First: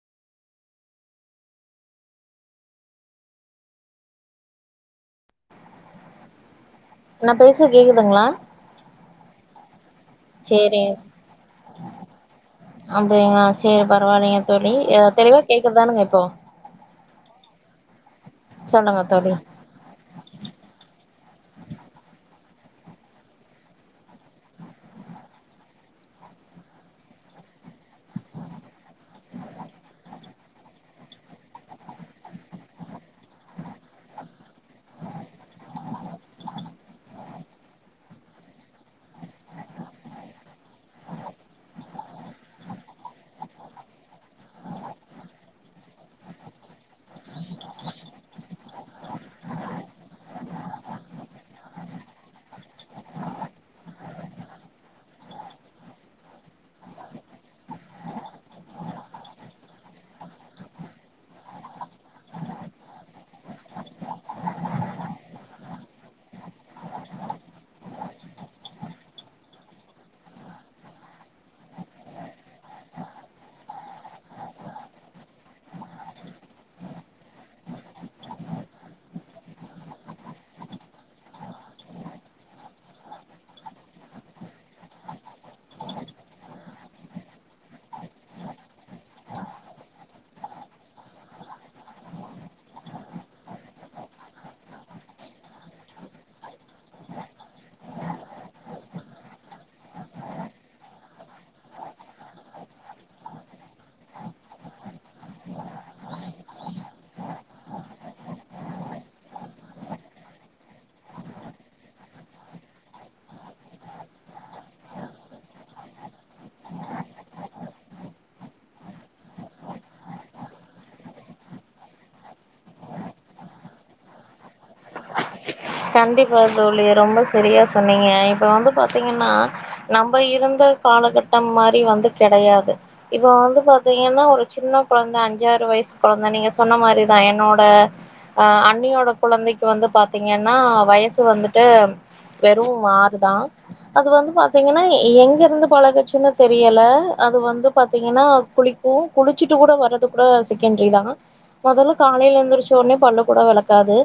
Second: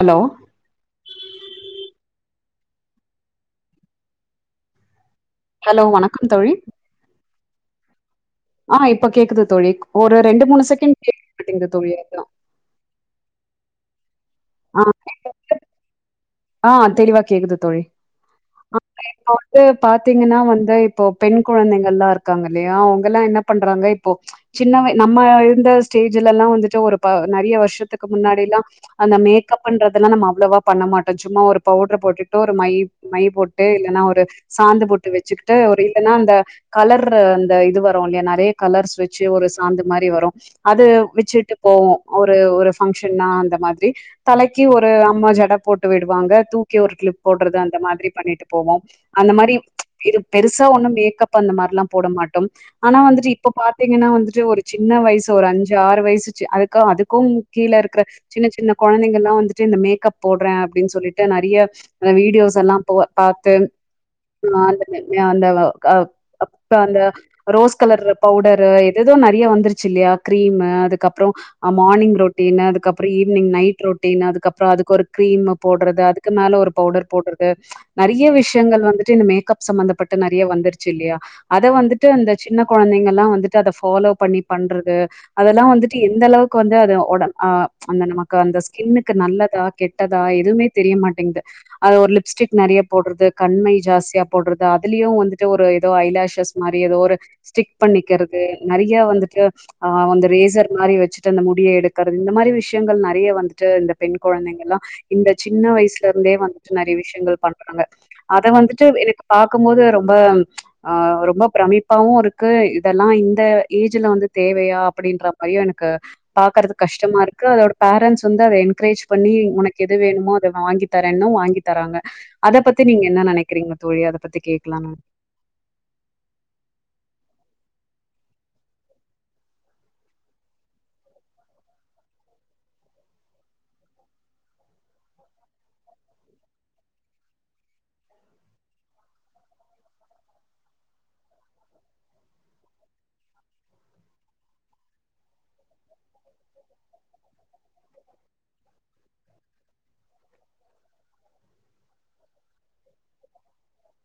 Hello hello வணக்கம் தோழி நான் பேசறது கேட்குதுங்களா ஆ இப்ப கேட்குது தோழி ஒரு ரெண்டு மூணு சேரி செகண்ட் கேக்க மாட்டேங்குது தோழி அதான் அப்டிங்களா சேரி பரவாயில்லைங்க தோழி ஆ தெளிவா கேட்குதானுங்க இப்போ ஆ தெளிவா கேட்குது தோழி ஆ சொல்லுங்க இப்போ தோழி இப்போ பார்த்தீங்கன்னா வந்து இப்போ பெண் குழந்தைகள்ல்லாம் இருக்காங்க இல்லையா அவங்கல்லாம் என்ன பண்றாங்க இப்போ சின்ன நம்ம இருந்த ஸ்டேஜ்லல்லாம் வந்துட்டு ஒரு நறைய வருஷத்துக்கு முன்னாடி எல்லாம் அந்த மேக்கப்ன்றதுல்லாம் நம்ம அவ்ளோவா பண்ண மாட் டோம் சும்மா ஒரு பவுடர் போட்டுட்டு ஒரு மை மை போட்டு இல்லன்னா ஒரு சாந்து பொட்டு வச்சுக்கிட்டு ஒரு இல்லன்னா அந்த கலரு அந்த இது வரு இல்லையா நெறைய கலர்ஸ் வச்சு ஒரு சாந்து மாரி வரு அது வச்சுட்டு போவோ ஒரு ஒரு பஃங்க்ஷன்னா அந்த மாதிரி தலைக்கு ஒரு அம்மா ஜடை போட்டு விடுவாங்க தூக்கி ஒரு க்ளிப் போட்றது அந்த மாதிரி பண்ணிட்டு போவோம் அந்த மாரி இது பெருசா ஒன்னும் மேக்கப்பு அந்த மாரிலா போட மாட்டோம் ஆனா வந்துட்டு இப்ப பாத்தீங்கன்னா வந்துட்டு ஒரு சின்ன வயசு ஒரு அஞ்சு ஆறு வயசு சி அதுக்கு அதுக்கும் கீழே இருக்ற சின்ன சின்ன கொழந்தைங்கள்லா வந்துட்டு இந்த மேக்கப் போட்றே அப்டின் சொல்லிட்டு நிறைய அ வீடியோஸ் எல்லாம் போ பாத்து நா அந்தனே நா அந்த வ க அப்ப அந்த ரோஸ் கலர் பவுடரு எது எதோ நெறையா வந்துருச்சு இல்யா கிரீமு அதுக்கு அப்றோ அ மார்னிங் ரொட்டீனு அதுக்கு அப்றோ ஈவினிங் நைட் ரொட்டீனு அதுக்கு அப்றோ அதுக்கு ஒரு கிரீமு போட்றது அதுக்கு மேல ஒரு பவுடர் போட்றது நெறைய விஷயங்கள் வந்துட்டு இந்த மேக்கப் சம்மந்தப்பட்டு நெறைய வந்துருச்சு இல்யா அத வந்துட்டு அந்த சின்ன கொழந்தைங்கல்லா வந்துட்டு அத ஃபாலோ பண்ணி பண்றது அதெல்லா வந்துட்டு எந்த அளவுக்கு வந்து அது உட அ அந்த நமக்கு அந்த ஸ்கின்னுக்கு நல்லதா கெட்டதா எதுவுமே தெரிய மாட்டேங்கிது அது ஒரு லிப்ஸ்டிக் நெறைய போட்றது கண்மை ஜாஸ்தியா போட்றது அதுலயு வந்துட்டு ஒரு ஏதோ ஐ லாஷஸ் மாரி ஏதோ ஒரு ஸ்டிக் பண்ணிக்கிறது நெறைய வந்துட்டு ஆ அந்த ரேசர் மாரி வச்சிட்டு அந்த முடியை எடுக்கிறது இந்த மாதிரி விஷயங்கள் நெறைய வந்துட்டு இந்த பெண் கொழந்தைங்கல்லா இந்த சின்ன வயசுலருந்தே வந்துட்டு நெறைய விஷயங்கள் பண்றாங்க அத வந்துட்டு எனக்கு பாக்கும்போது ரொம்ப ஆ ரொம்ப பிரமிப்பாவு இருக்கு இதெல்லா இந்த ஏஜ்ல வந்து தேவையா அப்படின்ற மா ஐயோ எனக்கு பாக்குறது கஷ்டமா இருக்கு அதோட பேரண்ஸ் வந்து அதை என்கரேஜ் பண்ணி உனக் எது வேணுமோ அத வாங்கி தரேன்னு வாங்கி தராங்க அத பத்தி நீங்க என்ன நெனைக்கிறீங்க தோழி அத பத்தி கேக்கலானு கண்டிப்பா தோழி ரொம்ப சரியா சொன்னீங்க இப்ப வந்து பாத்தீங்கன்னா நம்ப இருந்த காலகட்டம் மாரி வந்து கெடையாது இப்ப வந்து பாத்தீங்கன்னா ஒரு சின்ன கொழந்த அஞ்சாறு வயசு கொழந்த நீங்க சொன்ன மாரிதா என்னோட ஆ அண்ணியோட கொழந்தைக்கு வந்து பாத்தீங்கன்னா வயசு வந்துட்டு வெறு ஆறு தா அது வந்து பாத்தீங்கன்னா எங்க இருந்து பழகிச்சுன்னு தெரியல அது வந்து பாத்தீங்கன்னா குளிக் கு குளிச்சுட்டு கூட வரது கூட செகண்ட்ரி தா மொதல்ல காலையில எந்திரிச்ச ஒனே பல்லு கூட வெளக்காது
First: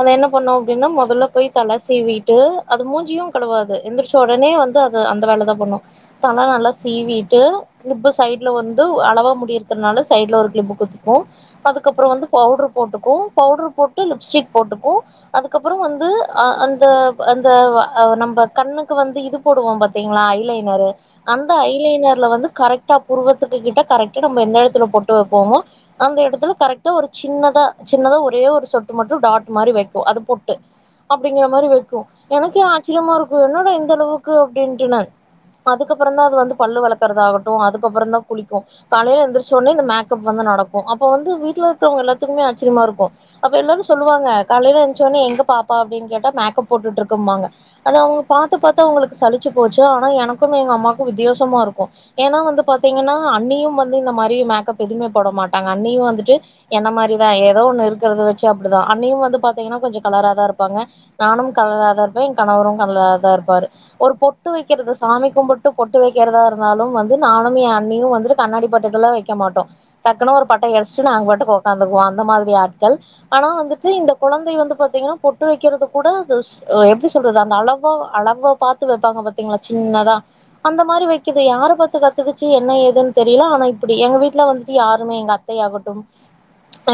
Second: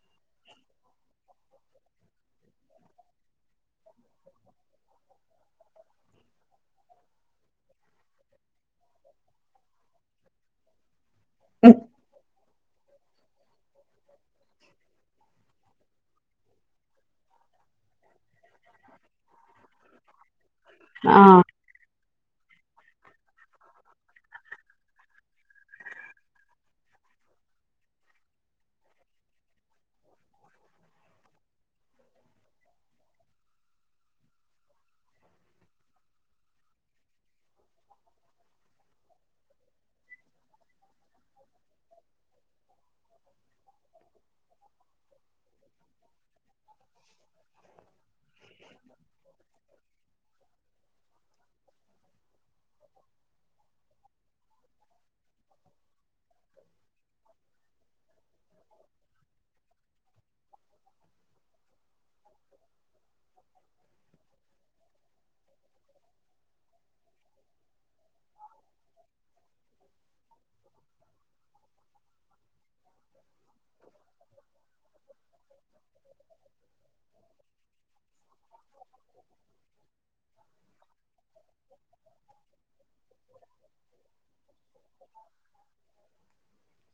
அது என்ன பண்ணு அப்டின்னா மொதல்ல போய் தல சீவிட்டு அது மூஞ்சியு கழுவாது எந்திரிச்ச உடனே வந்து அ து அந்த வேல தா பண்ணு தல நல்லா சீவிட்டு கிளிப்பு சைட்ல வந்து அளவா முடி இருக்குறனால சைட்ல ஒரு கிளிப்பு குத்திக்கு அதுக்கப்புறோ வந்து பவுட்ரு போட்டுக்கு பவுட்ரு போட்டு லிப்ஸ்டிக் போட்டுக்கு அதுக்கப்புறோ வந்து அ அந்த அந்த அ நம்ப கண்ணுக்கு வந்து இது போடுவோ பாத்தீங்ளா ஐ லைனரு ஆ அந் த ஐ லைனர்ல வந்து கரெக்டா புருவத்துக்கு கிட்ட கரெக்டா நம்ம எந்த எடத்துல பொட்டு வப்போமோ அந்த எடத்துல கரெக்டா ஒரு சின்னதா சின்னதா ஒரே ஒரு சொட்டு மட்டு டாட் மாரி வைக்கு அது பொட்டு அப்டிங்கிற மாரி வைக்கு எனக்கே ஆச்சரியமா இருக்கு என்னடா இந்த அளவுக்கு அப்டின்ட்டு நான் அதுக்கப்புறந்தா அது வந்து பல்லு வெளக்குறதாகட்டு அதுக்கப்புறந்தா குளிக்கு காலைய எந்திரிச்சோனே இந்த மேக்கப் வந்து நடக் கு அப்ப வந்து வீட்ல இருக்கவங்க எல்லாத்துக்குமே ஆச்சரியமா இருக்கு அப்ப எல்லாரு சொல்லுவாங்க காலைல எந் ன்னே எங்க பாப்பா அப்டின் கேட்டா மேக்கப் போட்டுட்ருக்கும்பாங்க அது அவங்க பாத்து பாத்து அவுங்களுக்கு சலிச்சு போச்சு ஆனா எனக்கும் எங்க அம்மாக்கு வித்தியாசமா இருக்கு ஏனா வந்து பாத்தீங்கன்னா அண்ணியும் வந்து இந்த மாரி மேக்கப் எதுவ்மே போட மாட் டாங்க அண்ணியு வந்துட்டு என்ன மாரி தா எதோ ஒன்னு இருக்கறத வெச்சு அப்பிடிதா அண்ணியு வந்து பாத் தீங்கனா கொஞ்சோ கலராதா இருப்பாங்க நானும் கலராத இருப்பே எ கணவரு கலராதா இருப்பாரு ஒரு பொட்டு வெக்கறது சாமி கும்பிட்டு பொட்டு வெக்கறதா இருந்தாலும் வந்து நானும் என் அண்ணியு வந்துட்டு கண்ணாடி பாட்டுத்துல்லா வெக் க மாட்டோ டக்குனு ஒரு பட்டயடிஸ்ட்டு நாங்க பாட்டுக் ஒக்காந்துக்குவோ அந்த மாதிரி ஆட்கள் ஆனா வந்துட்டு இந்த குழந்தை வந்து பாத்தீங்கனா பொட்டு வெக்கறதுக் கூட அது அ எப்டி சொல்றது அந்த அளவா அளவா பாத்து வெப்பாங்க பாத்தீங்களா சின்னதா அந்த மாரி வெக்கிது யார பாத்து கத்துக்கிச்சு என்ன ஏதுன் தெரியில ஆனா இப்பிடி எங்க வீட்ல வந்துட்டு யாருமே எங்க அத் தை ஆகட்டும்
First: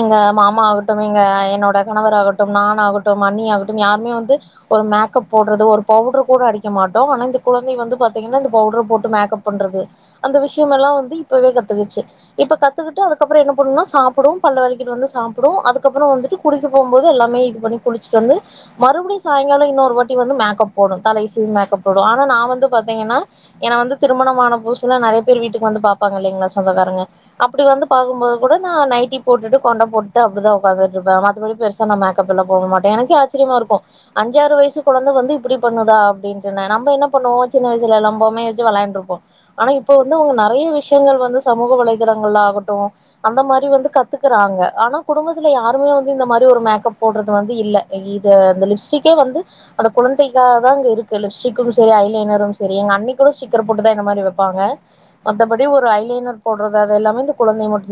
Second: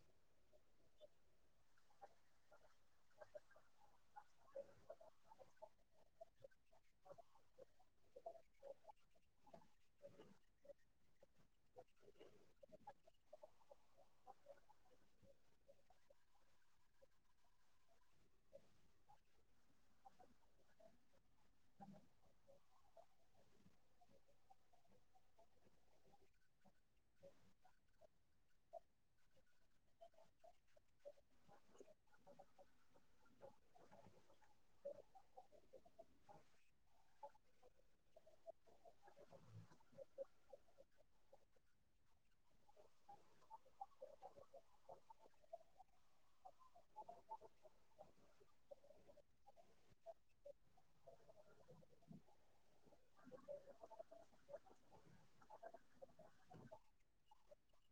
எங்க மாமா ஆகட்டும் எங் க என்னோட கணவர் ஆகட்டும் நான் ஆகட்டும் அண்ணி ஆகட்டும் யாருமே வந்து ஒரு மேக்கப் போட்றது ஒரு பவுட்ரு கூட அடிக்க மாட்டோ ஆனா இந்த குழந்தை வந்து பாத்தீங்கனா இந்த பவுட்ரு போட்டு மேக்கப் பண்றது அந்த விஷ்யம் எல்லா வந்து இப்பவே கத்துக்கிச்சு இப்ப கத்துக்கிட்டு அதுக்கப்றோ என்ன பண்ணுனா சாப்புடும் பல்ல வெலக்கிட்டு வந்து சாப்புடு அதுக்கப்றோ வந்துட்டு குளிக்க போம்போது எல்லாமே இது பண்ணி குளிச்சிட் வந்து மறுபடியு சாய்ங்காலோ இன்னோரு வாட்டி வந்து மேக்கப் போடு தலையசீவி மேக்கப் போடு ஆனா நா வந்து பாத்தீங்கன்னா என்ன வந்து திருமணமான புதுசுல நெறைய பேர் வீட்டுக் வந்து பாப்பாங்க இல்லைங்ளா சொந்தக்காரங்க அப்பிடி வந்து பாக்கும்போது கூட நா நைட்டி போட்டுட்டு கொண்ட போட்டு அப்பிடிதா ஒக்காந்துட்ருப்பே மத் தபடி பெருசா நா மேக்கப்ல போக மாட்டே எனக்கே ஆச்சரியமா இருக்கு அஞ்சாறு வய்சு குழந்த வந்து இப்பிடி பண்ணுதா அப்டின்ட்டு ந நம்ப என்ன பண்ணுவோ சின்ன வய்சுல எல்லா பொம்மைய வெச்சு வெளாண்ட்ருப்போ ஆனா இப்ப வந்து அவுங்க நெறைய விஷ்யங்கள் வந்து சமூக வலைதளங்கள் ஆகட்டு அந்த மாரி வந்து கத்துக்கறாங்க ஆனா குடும்பத்துல யாருமே வந் து இந்த மாரி ஒரு மேக்கப் போட்றது வந்து இல்ல இது இந்த லிப்ஸ்ட்டிக்கே வந்து அந்த குழந்தைக்காக தா அங்க இருக்கு லிப்ஸ்டிக்கும் செரி ஐ லைனரும் செரி எங்க அண்ணி கூட ஸ்டிக்கர் பொட்டுதா என்ன மாரி வெப்பாங்க மத்தபடி ஒரு ஐ லைனர் போட்றது அது எல்லாமே இந்த குழந்தை மட்டு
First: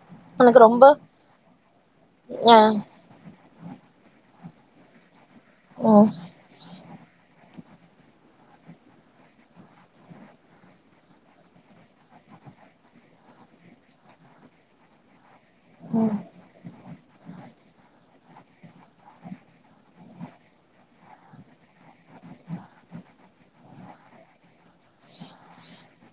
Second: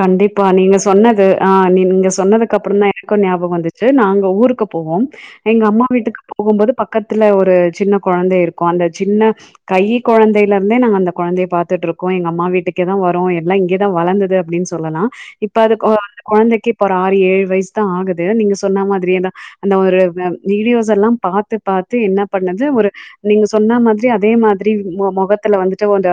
கண்டிப்பா நீங்க சொன்னது ஆ நீங்க அ சொன்னதுக்கப்பறந்தா எனக்கு ஞாபகோ வந்துச்சு நாங்க ஊருக்கு போவோ எங்க அம்மா ம் வீட்டுக்கு போகும்போது பக்கத்துல ஒரு சின்ன கொழந்தை இருக்கு அந்த சின்ன கை கொழந்தைலர்ந்தே நாங்க அந்த கொழந்தைய பாத்துட்ருக்கோ எங்க அம்மா வீட்டுக்கே தா வரு எல்லா இங்யே தா வளந்தது அப்டின் சொல்லலா இப்ப அது அ ம் அந்த கொழந்தைக்கு இப்ப ஒரு ஆறு ஏழு வய்ஸ் தா ஆகுது நீங்க சொன்ன மாதிரியே தா அந்த ஒரு அ வீடியோஸ் எல்லா பாத்து பாத்து என்ன பண்ணுது ஒரு நீங்க சொன்ன மாதிரி அதே மாதிரி ம் மொ மொகத்துல வந்துட்டு ஒ அந்த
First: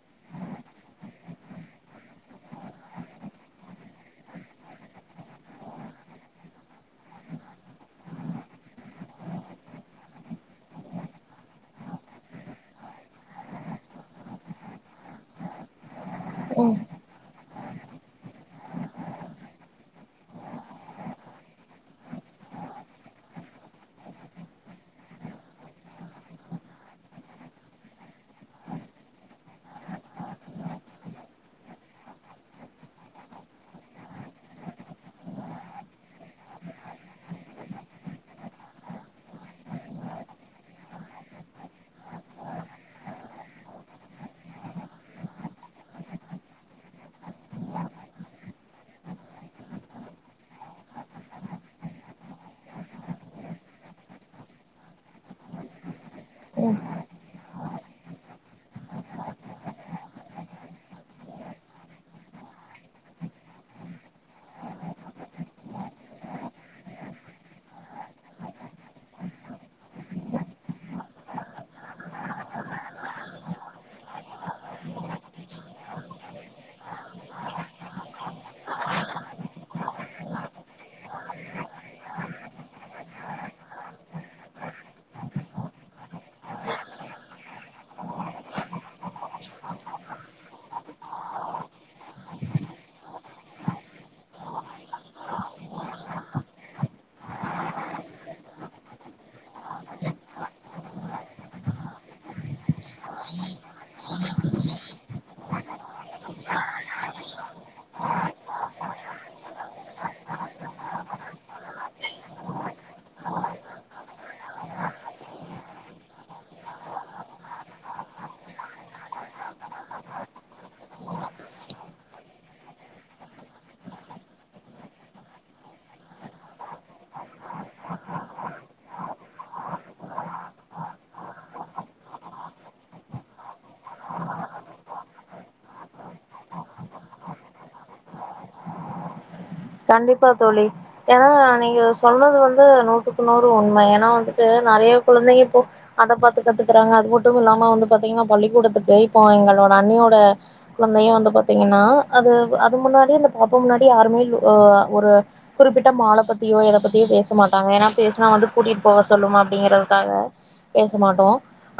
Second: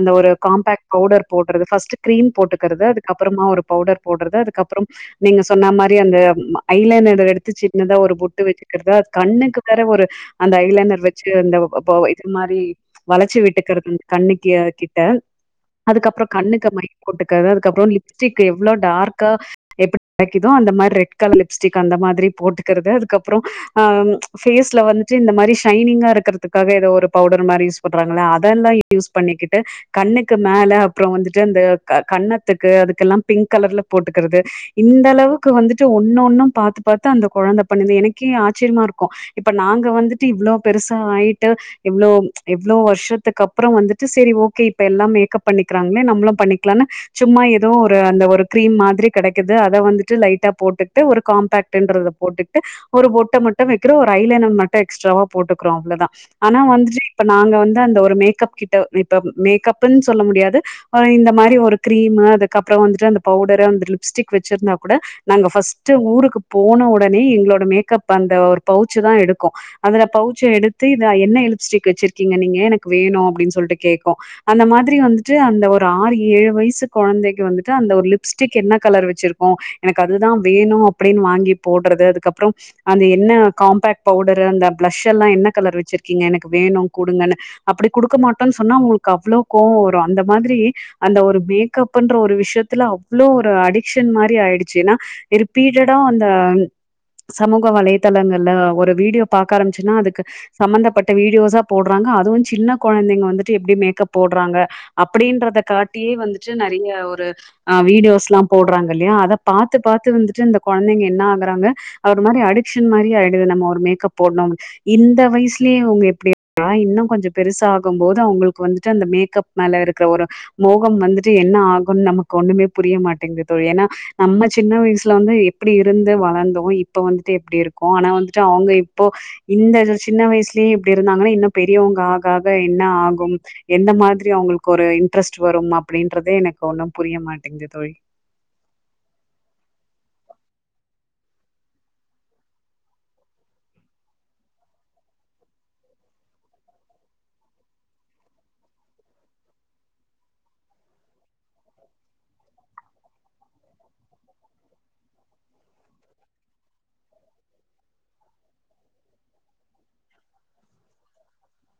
அந்த ஒரு காம்பேக்ட் பவுடர் போட்றது ஃபஸ்ட்டு க்ரீம் போட்டுக்கறது அதுக்கப்பறமா ஒரு பவுடர் போட்றது அதுக்கப்றம் நீங்க சொன்ன மாரி அந்த ம் ஐ லைனர் எடுத்து சின்னதா ஒரு பொட்டு வெச்சிக்கிறது அது கண்ணுக்கு வேற ஒரு அந்த ஐ லைனர் வெச்சு இந்த ப் பொ இது மாரி வளச்சு விட்டுக்கறது இந்த கண்ணுக்கு கிட்ட அதுக்கப்றோ கண்ணுக்கு ம் மை போட்டுக்கறது அதுக்கப்றோ லிப்ஸ்டிக்கு எவ்ளோ டார்க்கா எப்டி கெடைக்குதோ அந்த மார் ரெட் கலர் லிப்ஸ்டிக் அந்த மாதிரி போட்டுக்கறது அதுக்கப்றோ அ ஃபேஸ்ல வந்துட்டு இந்த மாரி ஷைனிங்கா இருக்கறத்துக்காக எதோ ஒரு பவுடர் மாரி யூஸ் பண்றாங்ளே அதெல்லா யூஸ் பண்ணிக்கிட்டு கண்ணுக்கு மேல அப்றோ வந்துட்டு அந்த க கன்னத்துக்கு அதுக்கெல்லா பிங்க் கலர்ல போட்டுக்கறது இந்தளவுக்கு வந்துட்டு ஒன்னொன்னு பாத்து பாத்து அந்த கொழந்த பண்ணுது எனக்கே ஆச்சரியமா இருக்கு இப்ப நாங்க வந்துட்டு இவ்ளோ பெருசா ஆய்ட்டு இவ்ளோ இவ்ளோ வருஷத்துக்கு அப்புற வந்துட்டு சேரி ஓகே இப்ப எல்லா மேக்கப் பண்ணிக்கிறாங்களே நம்மளு பண்ணி க்கலானு சும்மா எதோ ஒரு அந்த ஒரு கிரீம் மாதிரி கிடைக்குது அத வந்துட்டு லைட்டா போட்டுட்டு ஒரு காம்பாக்ட்ன்றது போட்டுகிட்டு ஒரு பொட்ட மட்டு வைக்கிறோ ஒரு ஐலைனர் மட்டு எக்ஸ்ட்ராவா போட்டுக்கிறோ அவ்ளதா ஆனா வந்துட்டு இப்ப நாங்க வந்து அந்த ஒரு மேக்கப் கிட்ட இப்ப மேக்கப்புன்னு சொல்ல முடியாது அ இந்த மாரி ஒரு கிரீமு அதுக்கப்புற வந்துட்டு அந்த பவுடர அந்த லிப்ஸ்டிக் வச்சிருந்தா கூட நாங்க ஃபர்ஸ்ட்டு ஊருக்கு போன உடனே எங்களோட மேக்கப் அந்த ஒரு பவுச்சு தா எடுக்கு அதுல பவுச்ச எடுத்து இத என்ன லிப்ஸ்டிக் வச்சிருக்கீங்க நீங்க எனக்கு வேணு அப்டின்னு சொல்லிட்டு கேக்கு அந்த மாதிரி வந்துட்டு அந்த ஒரு ஆறு ஏழு வயசு குழந்தைக்கு வந்துட்டு அந்த ஒரு லிப்ஸ்டிக் என்ன கலர் வெச்சிருக்கோ எனக்கு அதுதா வேணு அப்டின்னு வாங்கி போடுறது அதுக்கப்றோ அந்த என்ன காம்பாக்ட் பவுடரு அந்த பிளஷ் எல்லா என்ன கலர் வெச்சிருக்கீங்க எனக்கு வேணு குடுங்கன்னு அப்படி குடுக்க மாட்டோன்னு சொன்னா அவுங்களுக்கு அவ்வளோ கோவ வரு அந்த மாதிரி அந்த ஒரு மேக்கப்ன்ற ஒரு விஷயத்துல அவ்ளோ ஒரு அடிக்ஷன் மாரி ஆயிடுச்சு ஏன்னா ரிப்பீட்டடா அந்த சமூக வலைதளங்கள்ல ஒரு வீடியோ பாக்க ஆரம்பிச்சுன்னா அதுக்கு சம்பந்தப்பட்ட வீடியோஸா போடுறாங்க அதுவு சின்ன குழந்தைங்க வந்துட்டு எப்டி மேக்கப் போடுறாங்க அப்டின்றத காட்டியே வந்துட்டு நெறைய ஒரு அ வீடியோஸ்லா போடுறாங்கல்லையா அத பாத்து பாத்து வந்துட்டு இந்த குழந்தைங்க என்ன ஆகுறாங்க ஒரு மாரி அடிக்ஷன் மாரியே ஆயிடுது நம்ம ஒரு மேக்கப் போட்ணு இந்த வயசுலே அவுங்க எப்டினா இன்னு கொஞ்சம் பெருசா ஆகும் போது அவுங்களுக்கு வந்துட்டு அந்த மேக்கப் மேல இருக்கிற ஒரு மோகம் வந்துட்டு என்ன ஆகும்னு நமக்கு ஒண்ணுமே புரிய மாட்டேங்குது தோழி ஏனா நம்ம சின்ன வயசுல வந்து எப்டி இருந்து வளந்தோ இப்ப வந்துட்டு எப்டி இருக்கோ ஆனா வந்துட்டு அவுங்க இப்போ இந்த சின்ன வயசுலே இப்டி இருந்தாங்கன்னா இன்னும் பெரியவங்க ஆக ஆக என்ன ஆகும் எந்த மாரி அவுங்களுக்கு ஒரு இன்ட்ரெஸ்ட் வரும் அப்டின்றதே எனக்கு ஒன்னும் புரிய மாட்டிங்குது தோழி கண்டிப்பா தோழி ஏனா நீங்க சொல்றது வந்து நூத்துக்கு நூறு உண்ம ஏனா வந்துட்டு நெறைய குழந்தைங்க இப்போ அத பாத்து கத்துக்குறாங்க அது மட்டும் இல்லாம வந்து பாத்தீங்கன்னா பள்ளிக்கூடத்துக்கு இப்போ எங்களோட அண்ணியோட குழந்தைய வந்து பாத்தீங்கன்னா அது அது முன்னாடி அந்த பாப்பா முன்னாடி யாருமே அ ஒரு குறிப்பிட்ட மால பத்தியோ எத பத்தியோ பேச மாட்டாங்க ஏனா பேசுனா வந்து கூட்டிட்டு போக சொல்லும் அப்டிங்கிறதுக்காக பேச மாட்டோ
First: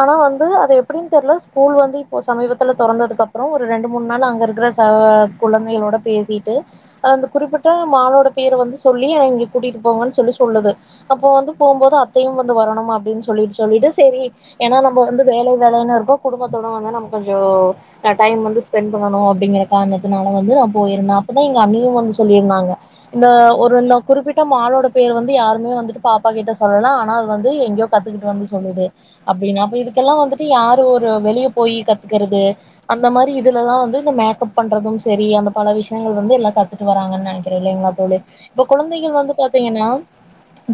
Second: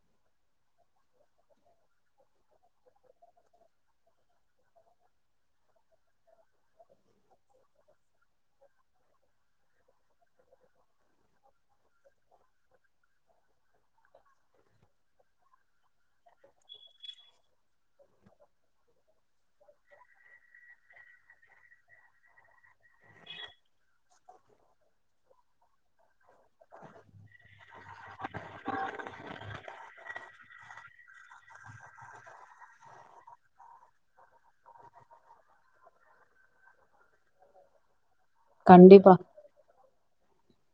ஆனா வந்து அது எப்டின்னு தெர்ல ஸ்கூல் வந்து இப்ப சமீபத்துல தொறந்ததுக்கு அப்றோ ஒரு ரெண்டு மூணு நாள் அங்க இருக்கிற அ குழந்தைகளோட பேசிட்டு அ அந்த குறிப்பிட்ட மாலோட பேர வந்து சொல்லி இங்க கூட்டிட்டு போங்கன்னு சொல்லி சொல்லுது அப்போ வந்து போம்போது அத்தையும் வந்து வரணும் அப்டின்னு சொல்லிட்டு சொல்லிட்டு செரி ஏனா நம்ம வந்து வேல வேலைனு இருப்போ குடும்பத்தோட வந்து நம்ம கொஞ்சோ அ டைம் வந்து ஸ்பெண்ட் பண்ணனு அப்டிங்கற காரணத்தினால வந்து நா போயிருந்த அப்பதா எங்க அண்ணியு வந்து சொல்லிருந்தாங்க இந்த ஒரு நா குறிப்பிட்ட மாலோட பேரு வந்து யாருமே வந்துட்டு பாப்பா கிட்ட சொல்லல ஆனா அது வந்து எங்கேயோ கத்துக்கிட்டு வந்து சொல்லுது அப்டின்னா அப்ப இதுக்கெல்லா வந்துட்டு யாரு ஒரு வெளிய போய் கத்துக்கிறது அந்த மாரி இதுலதா வந்து இந்த மேக்கப் பண்றதும் செரி அந்த பல விஷயங்கள் வந்து எல்லா கத்து கிட்டு வராங்கன்னு நெனைக்கிறே இல்லைங்களா தோழி இப்ப கண்டிப்பா குழந்தைகள் வந்து பாத்தீங்கனா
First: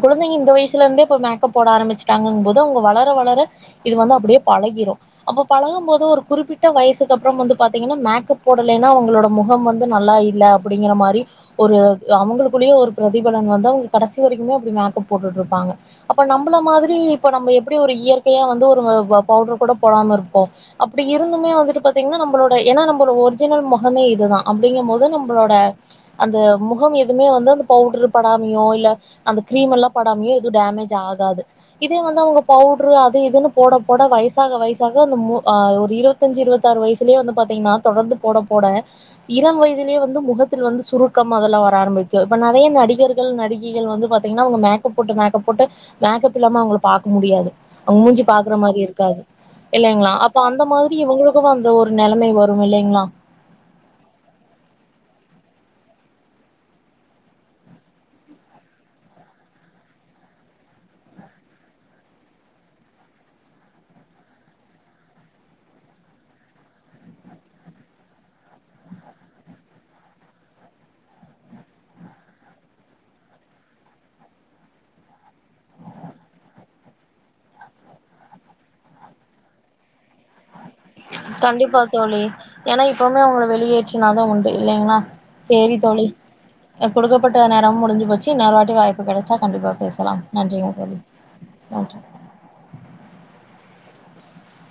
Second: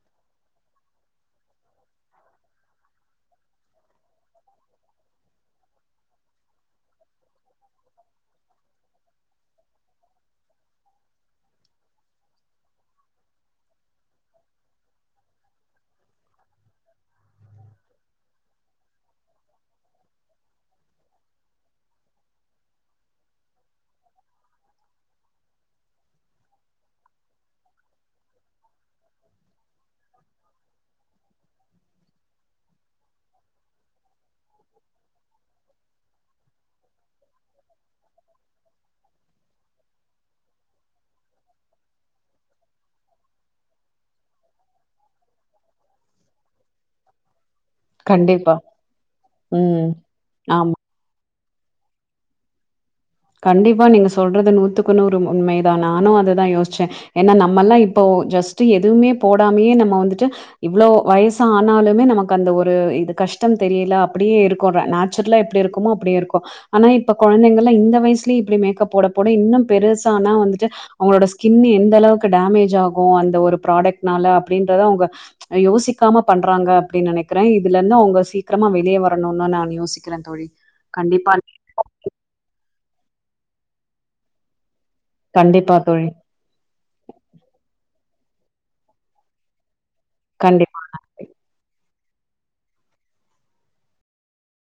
குழந்தைங்க இந்த வயசுல இருந்தே இப்ப மேக்கப் போட ஆரம்பிச்சட்டாங்கும் போது அவுங்க வளர வளர இது வந்து அப்டியே பழகிரு அப்ப பழகும் போது ஒரு குறிப்பிட்ட வயசுக்கு அப்றம் வந்து பாத்தீங்கன்னா மேக்கப் போடலைன்னா அவுங்களோட முகம் வந்து நல்லா இல்ல அப்டிங்கிற மாரி ஒரு அவுங்களுக்குள்ளய ஒரு பிரதிபலன் வந்து அவுங்க கடைசி வரைக்குமே அப்டி மேக்கப் போட்டுட்ருக்காங்க அப்ப நம்மள மாரி இப்ப நம்ம எப்டி ஒரு இயற்கையா வந்து ஒரு பவ் பவுடர் கூட போடாம இருப்போ அப்டி இருந்துமே வந்துட்டு பாத்தீங்கனா நம்பளோட ஏனா நம்பளோ ஒரிஜினல் மொகமே இதுதா அப்டிங்கம் போது நம் மளோட அந்த முகம் எதுவுமே வந்து அந்த பவுட்ரு படாமையோ இல்ல அந்த கிரீம் எல்லா படாமியோ எது டேமேஜ் ஆகாது இதே வந்து அவுங்க பவுட்ரு அது இதுன்னு போட போட வயசாக வயசாக அந்த மு அ ஒரு இருவ த்தஞ்சு இருபத்தாறு வயசுலய வந்து பாத்தீங்கன்னா தொடர்ந்து போட போட இளம் வயதிலேயே வ ந்து முகத்தில் வந்து சுருக்கம் அதல்லா வர ஆரம்பிக்கு இப்ப நெறைய நடிகர்கள் நடிகைகள் வந்து பாத்தீங்கன்னா அவுங்க மேக் கப் போட்டு மேக்கப் போட்டு மேக்கப் இல்லாம அவுங்கள பாக்க முடியாது அவுங்க மூஞ்சிய கண்டிப்பா பாக்குற மாரி இருக்காது ம் இல்லைங்ளா அப்ப அந்த ஆமா மாரி இவுங்களுக்கு அந்த ஒரு நெலமை வரும் இல்லைங்ளா கண்டிப்பா நீங்க சொல்றது நூத்துக்குன்னூறு உண்மைதா நானு அதுதா யோசிச்சே ஏனா நம்மல்லா இப்போ ஜஸ்ட் எதுவுமே போடாமயே நம்ம வந்துட்டு இவ்ளோ வயசா ஆனாலுமே நமக்கு அந்த ஒரு இது கஷ்டம் தெரில அப்டியே இருக்குற நா ச்சுருலா எப்டி இருக்குமோ அப்டி இருக்கோ ஆனா இப்ப கொழந்தைங்கல்லா இந்த வயசுல இப்டி மேக்கப் போடபோட இன்னு பெருசானா வந்துட்டு அவுங்களோட ஸ்கின் எந்தளவுக்கு டேமேஜ் ஆகு அந்த ஒரு ப்ராடக்ட்னால அப்டின்றத அவுங்க யோசிக்காம பண்றாங்க அப்டின் நெனைக்கிறே இதுலருந்து அவுங்க சீக்கிரமா வெளிய வரணுன்தா நா யோசிக் கண்டிப்பா தோழி ஏனா இப்பவுமே அவுங்கள வெளியேற்றினாதா உண்டு இல்லைங்களா சேரி தோழி அ கொடுக்கப்பட்ட நேரமு முடிஞ்சி போச்சு இன்னொரு வாட்டி வாய்ப்பு கடச்சா கண்டிப்பா பேசலாம் கண்டிப்பா. நன்றிங்க தோழி நன்றி